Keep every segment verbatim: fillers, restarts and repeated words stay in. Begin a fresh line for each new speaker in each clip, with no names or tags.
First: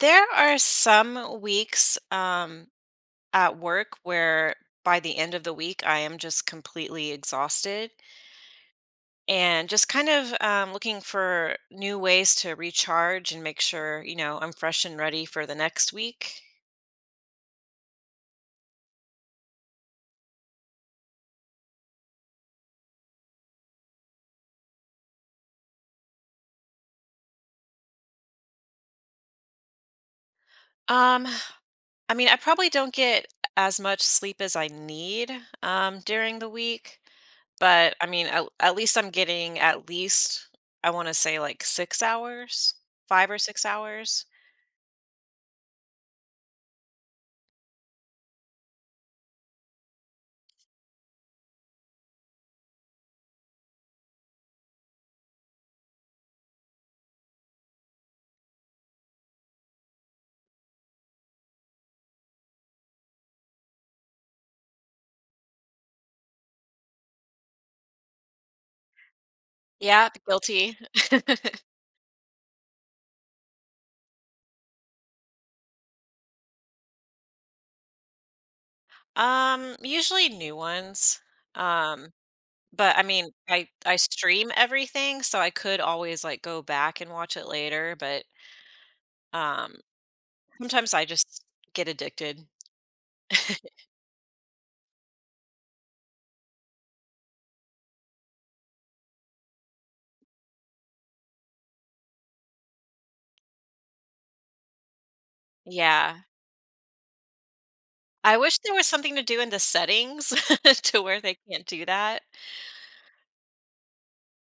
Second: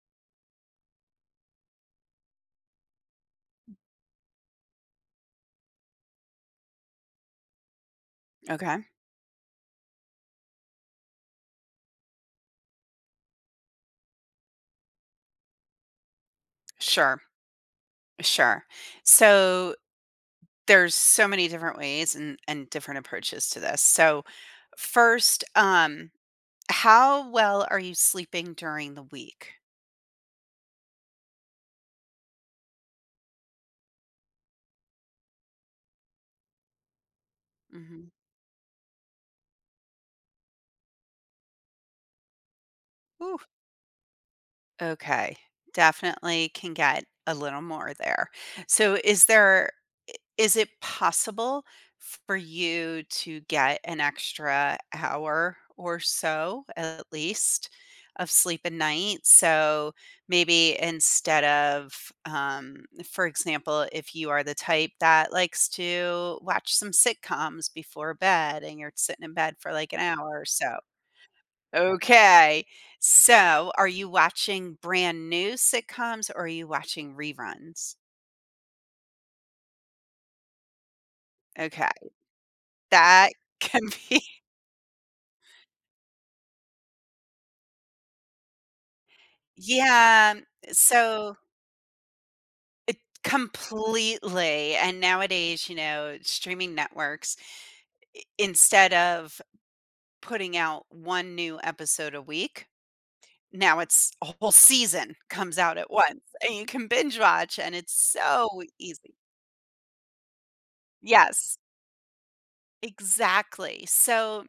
There are some weeks um, at work where by the end of the week, I am just completely exhausted
Okay.
and just kind of um, looking for new ways to recharge and make sure, you know, I'm fresh and ready for the next week.
Sure. Sure. So there's so many different ways and, and different approaches to this. So first, um, how well are you sleeping during the week?
Um, I mean, I probably don't get as much sleep as I need um, during the week, but
Hmm.
I mean, at, at least I'm getting at least, I want to say like six hours, five or six hours.
Okay, definitely can get a little more there. So is there i- is it possible for you to get an extra hour or so at least of sleep a night? So maybe instead of um for example, if you are the type that likes to watch some sitcoms before bed and you're sitting in bed for like an
Yeah,
hour or
guilty.
so. Okay. So, are you watching brand new sitcoms or are you watching reruns?
Um, usually new ones. Um,
Okay.
but I mean,
That
I
can
I
be.
stream everything, so I could always like go back and watch it later, but um
Yeah.
sometimes I
So,
just get addicted.
it completely and nowadays, you know, streaming networks i- instead of putting out one new episode a week, now it's a whole season comes out at
Yeah.
once and you can binge watch and it's
I wish
so
there was
easy.
something to do in the settings to where they
Yes.
can't do that.
Exactly. So,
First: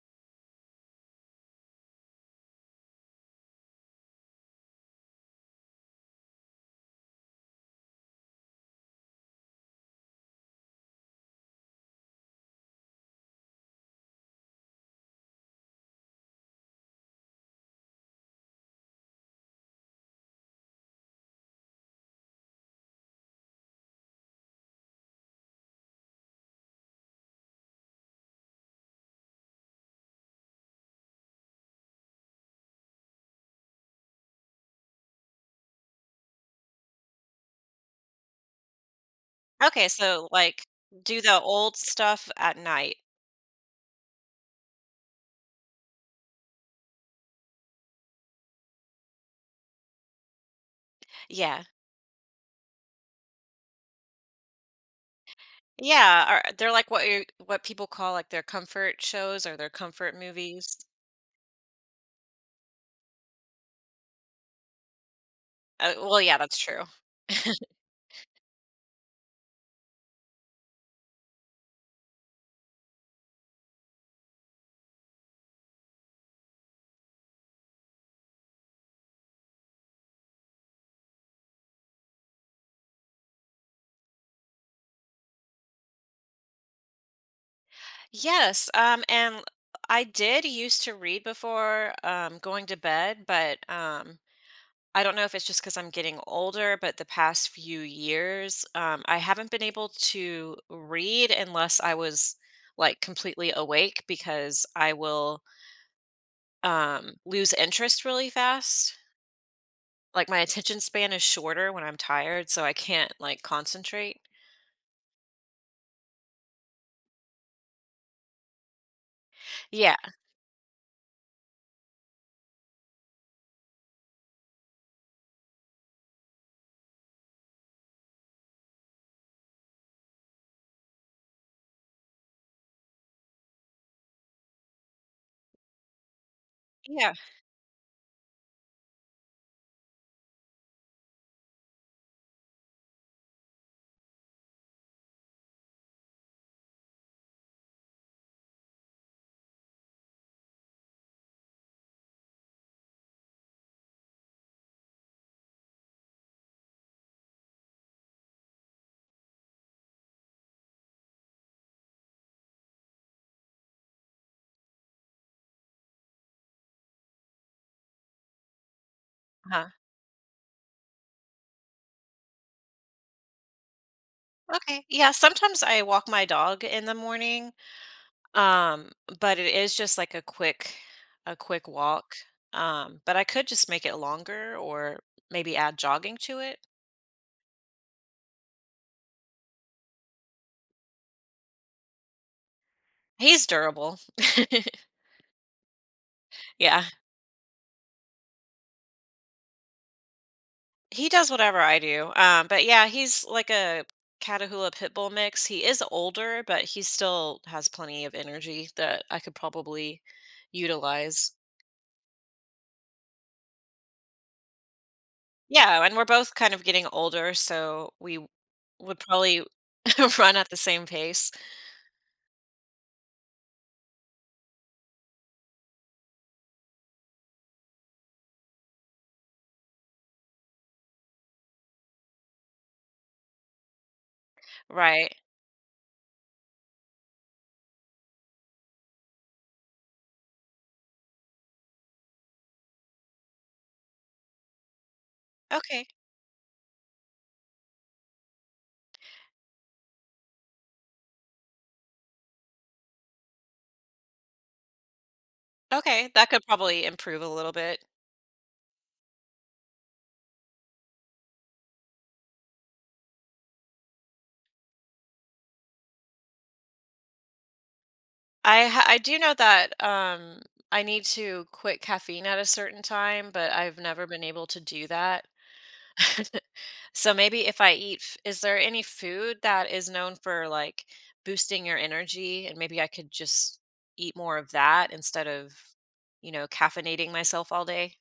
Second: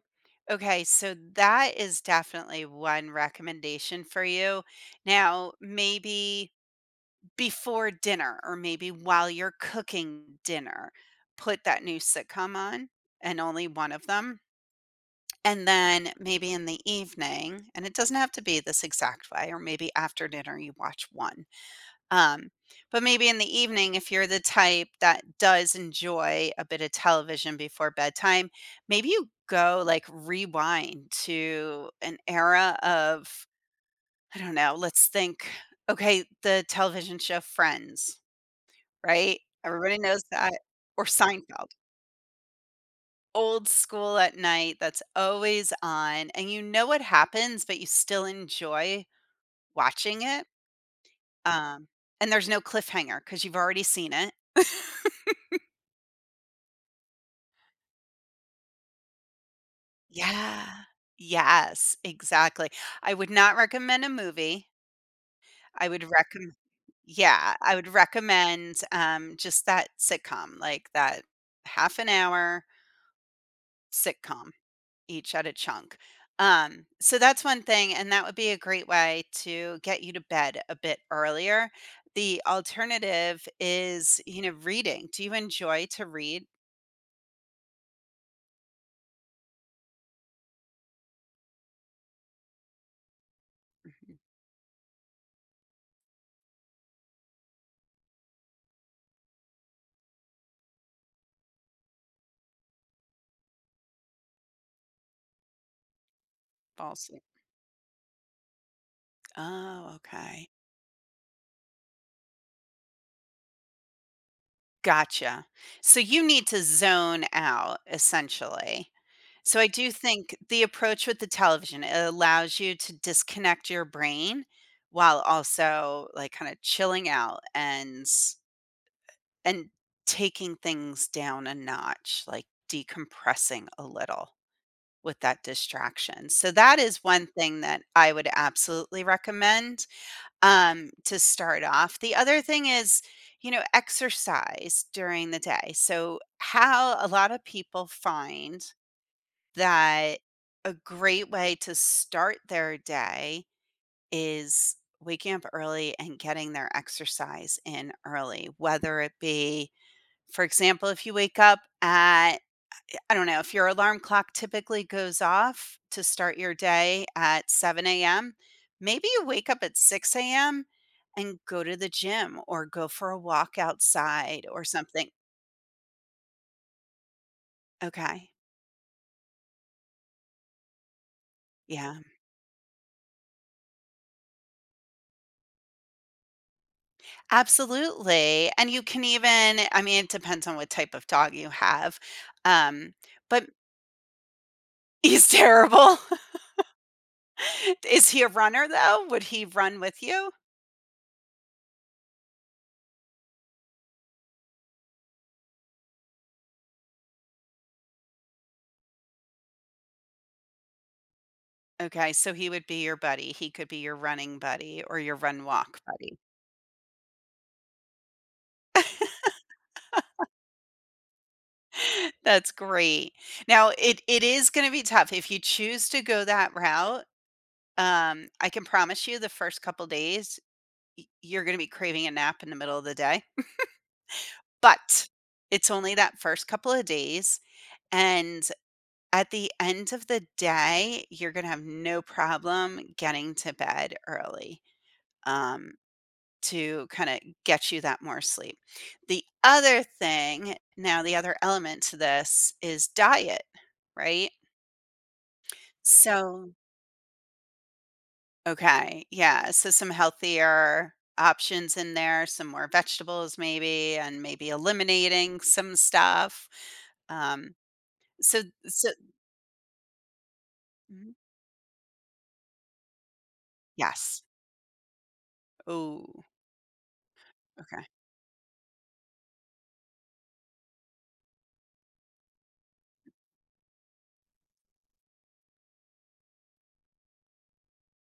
okay, so that is definitely one recommendation for you. Now, maybe before dinner or maybe while you're cooking dinner, put that new sitcom on and only one of them. And then maybe in the evening, and it doesn't have to be this exact way, or maybe after dinner, you watch one. Um, but maybe in the evening, if you're the type that does enjoy a bit of television before bedtime, maybe you go like rewind to an era of, I don't know, let's think, okay, the television show Friends, right?
Okay,
Everybody knows
so
that,
like
or
do the
Seinfeld.
old stuff at night.
Old school at night that's always on, and you know what happens, but you still enjoy watching it.
Yeah.
Um, and there's no cliffhanger because you've already seen it.
Yeah, Are they're like what you what people call like their comfort shows or their comfort
Yeah.
movies.
Yes, exactly. I would not recommend a movie. I
Uh,
would
well, yeah,
recomm
that's true.
Yeah, I would recommend, um, just that sitcom, like that half an hour sitcom each at a chunk. Um, so that's one thing, and that would be a great way to get you to bed a bit earlier. The alternative is, you know, reading. Do you enjoy to read?
Yes, um, and I did used to read before um, going to bed, but um,
Mhm.
I don't know if it's just because I'm getting older, but the past few years, um, I haven't been able to read unless I was like completely awake because I will
Fall
um,
asleep.
lose interest really fast.
Oh,
Like my
okay.
attention span is shorter when I'm tired, so I can't like concentrate.
Gotcha. So you need to zone out, essentially. So I do
Yeah,
think the approach with the television, it allows you to disconnect your brain while also like kind of chilling out and And taking things down a notch, like decompressing a little with that distraction. So that is
yeah.
one thing that I would absolutely recommend um, to start off. The other thing is, you know, exercise during the day. So, how a lot of people find that a great way to start their day is waking up early and getting their exercise in early, whether it be for example, if you wake up at I don't know, if your alarm clock typically goes off to start your day at seven a m, maybe you wake up at six a m and go to the gym or go for a walk outside or
Okay.
something.
Yeah, sometimes I walk my dog in the morning,
Okay.
um, but it is just like a quick a quick
Yeah.
walk. Um, but I could just make it longer or maybe add jogging to it.
Absolutely. And you can even I mean, it depends on what type of dog you have. Um,
He's
but
durable.
he's terrible.
Yeah.
Is he a runner though? Would he run with you?
He does whatever I do. Um, but yeah, he's like a Catahoula pit bull mix. He is older, but he still has plenty of energy that I could probably utilize.
Okay, so he would be your buddy. He could be your running buddy or your run walk
Yeah, and we're
buddy.
both kind of getting older, so we w would probably run at the same pace.
That's great. Now it it is going to be tough if you choose to go that route. Um, I can promise you the first couple days y- you're going to be craving a nap in the middle of the day, but
Right.
it's only that first couple of days and at the end of the day, you're going to have no problem getting to bed early. Um,
Okay.
to kind of get you that more sleep. The other thing, now the other element to this is diet, right?
Okay, that could
So,
probably improve a little bit.
okay, yeah. So some healthier options in there, some more vegetables maybe, and maybe eliminating some stuff. Um, so,
I ha
so
I do know that, um, I need
Mhm.
to quit caffeine at a certain time, but I've never been
Yes.
able to do that.
Oh,
So maybe if I
okay.
eat f is there any food that is known for, like, boosting your energy, and maybe I could just eat more of that instead of, you know, caffeinating myself all day?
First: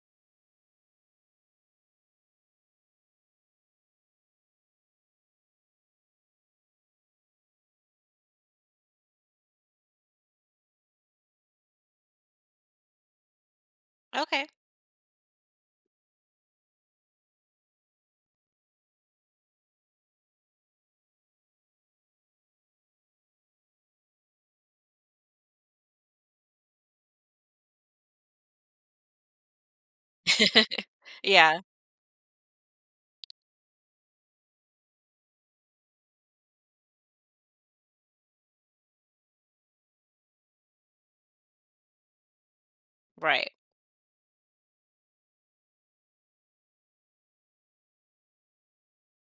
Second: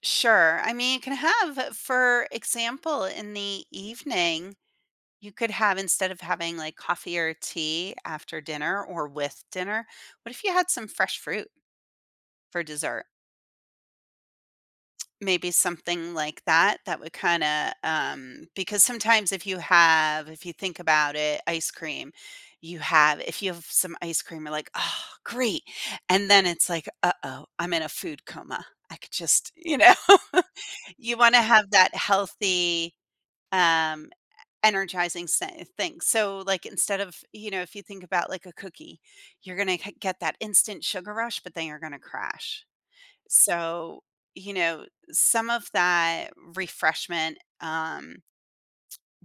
Sure. I mean, you can have, for example, in the evening, you could have instead of having, like, coffee or tea after dinner or with dinner, what if you had some fresh fruit for dessert?
Okay.
Maybe something like that that would kinda, um because sometimes if you have if you think about it, ice cream, you have if you have some ice cream, you're like, "Oh, great." And then it's like, "Uh-oh, I'm in a food coma. I could just" you know? You wanna
Yeah,
have that healthy, um energizing se- things. So, like, instead of, you know, if you think about like a cookie, you're going to get that instant sugar rush, but then you're going to crash.
right.
So, you know, some of that refreshment, um,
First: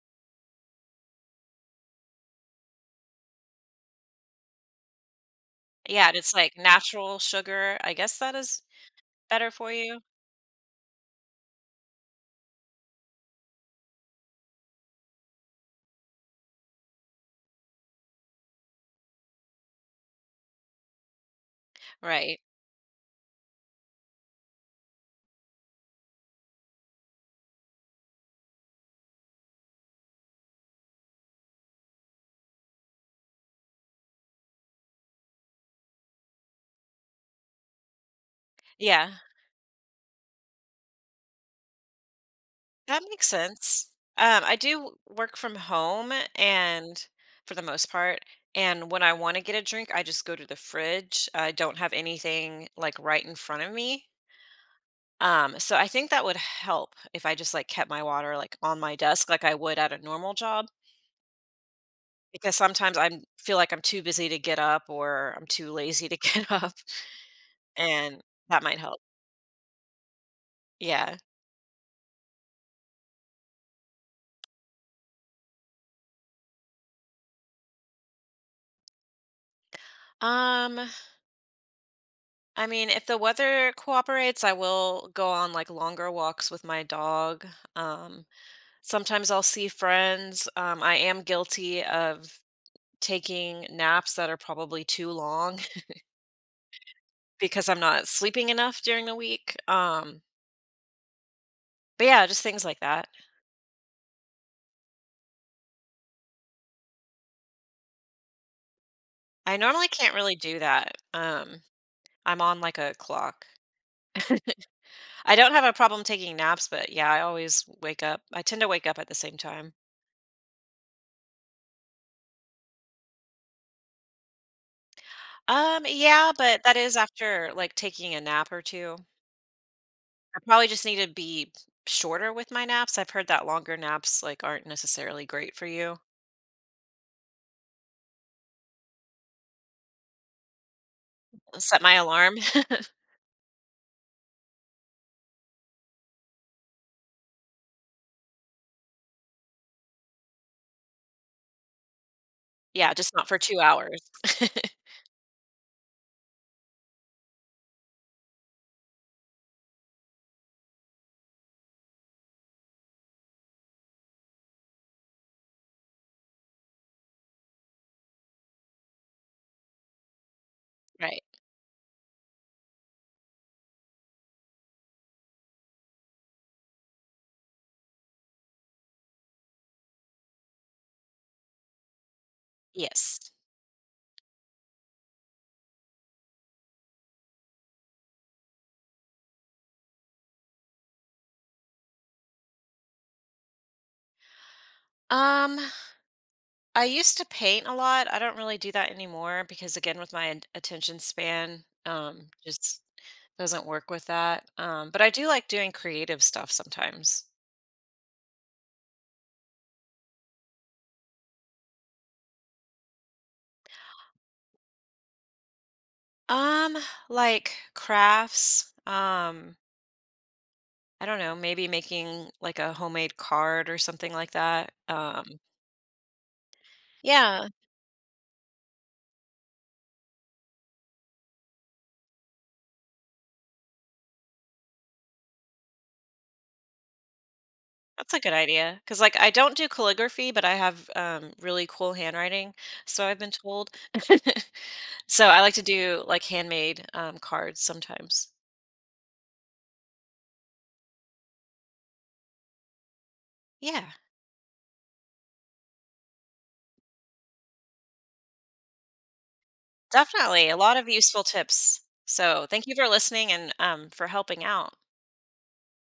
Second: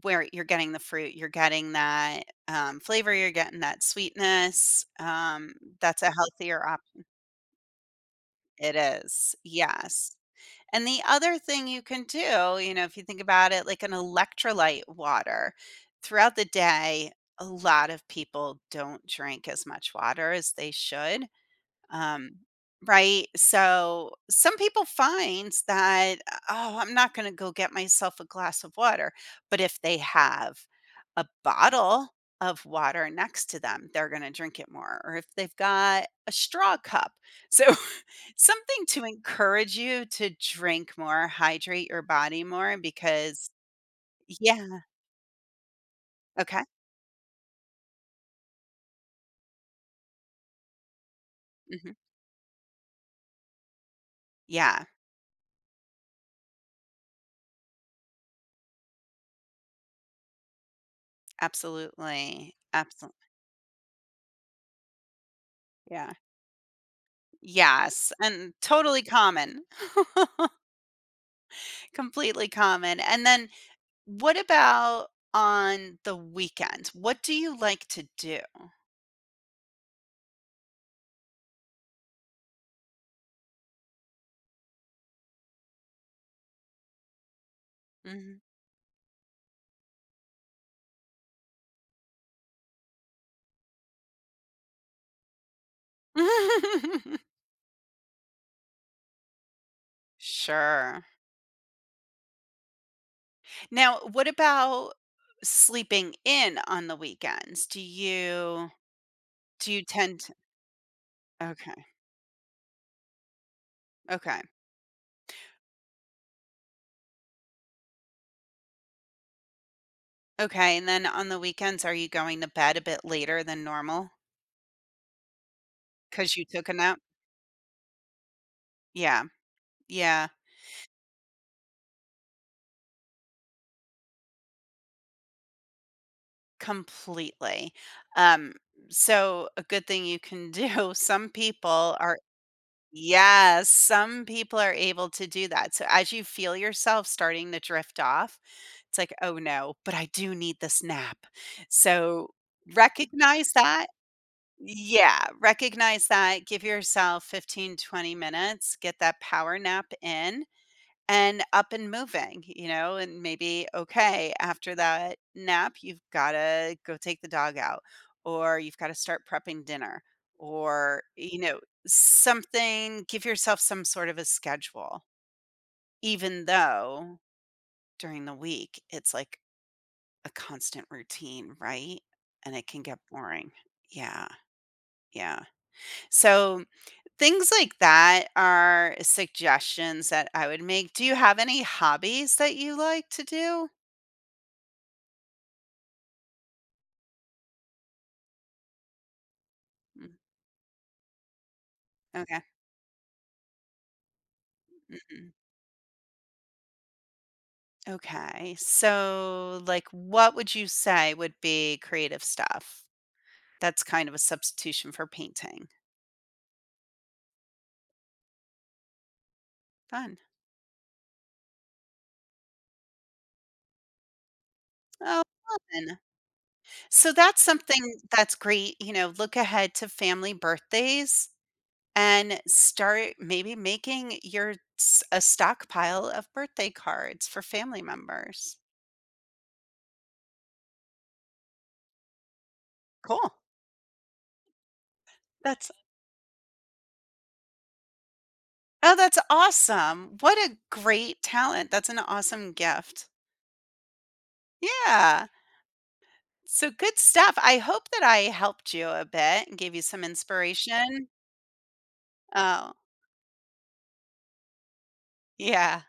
where you're getting the fruit, you're getting that um, flavor, you're getting that sweetness. Um, that's
Yeah,
a
and it's like
healthier option.
natural sugar. I guess that is
It is.
better for you.
Yes. And the other thing you can do, you know, if you think about it, like an electrolyte water throughout the day, a lot of people don't drink as much water as they should. Um,
Right.
right? So some people find that, oh, I'm not going to go get myself a glass of water. But if they have a bottle of water next to them, they're going to drink it more. Or if they've got a straw cup. So something to
Yeah,
encourage you to drink more, hydrate your body more
that makes
because,
sense. Um, I
yeah,
do work from home
okay.
and for the most part, and when I want to get a drink, I just go to the fridge. I don't have
Hmm.
anything like right in front of me.
Yeah,
Um, so I think that would help if I just like kept my water like on my desk like I would at a normal job because
absolutely.
sometimes I
Absolutely.
feel like I'm too busy to get up or I'm too lazy
Yeah.
to get up.
Yes.
And
And
that might help.
totally common.
Yeah.
Completely common, and then what about on the weekends? What do you like to do?
Um, I mean, if the weather cooperates, I will go on like longer walks with my dog. Um,
Mhm.
sometimes I'll see friends. Um, I am guilty of taking naps that are probably too long because I'm not sleeping enough during the week. Um,
Sure.
but yeah, just things like that.
Now, what about sleeping in on the weekends? Do you
I
do you
normally can't
tend to
really do that. Um,
Okay,
I'm on like a clock.
okay,
I don't have a problem taking naps, but yeah, I always wake up. I tend to wake up at the same time.
okay, and then on the weekends, are you going to bed a bit later than normal
Um, yeah,
because you
but
took a
that is
nap?
after, like, taking a nap or two.
Yeah, yeah,
I probably just need to be shorter with my naps. I've heard that longer naps, like, aren't necessarily great for you.
completely. Um, so a good thing you can do, some
Set my
people are
alarm.
Yes, some people are able to do that. So as you feel yourself starting to drift off, it's like, "Oh, no, but I do need this nap." So
Yeah, just not for
recognize
two
that.
hours.
Yeah, recognize that. Give yourself fifteen, twenty minutes, get that power nap in and up and moving, you know, and maybe, okay, after that nap, you've got to go take the dog out or you've got to start prepping dinner or,
Right.
you know, something, give yourself some sort of a schedule, even though during the week it's like a constant routine, right? And it can get
Yes.
boring. Yeah. Yeah. So things like that are suggestions that I would make. Do you have any hobbies that you like to do?
Um, I used to paint a lot. I don't really do that anymore because, again,
Mm,
with my an attention span, um,
okay,
just doesn't work with that. Um, but I do
mhm,
like doing creative stuff sometimes.
okay, so, like, what would you say would be creative stuff that's kind of a substitution for painting?
Um, like crafts, um
Fun.
I don't know, maybe making like a homemade card or something like that.
Oh,
Um,
fun. So that's
yeah,
something that's great, you know, look ahead to family birthdays and start maybe making your s a stockpile of birthday cards for family
that's a good
members.
idea. Cause like I don't do calligraphy, but I have um, really cool handwriting. So I've been
Cool.
told. So I like to
That's
do like handmade um, cards sometimes.
oh, that's awesome. What a great talent. That's an awesome gift.
Yeah,
Yeah. So good stuff. I hope that I helped you a bit and gave you some
definitely. A lot of
inspiration.
useful tips. So thank
Oh,
you for listening and um, for helping out.
yeah.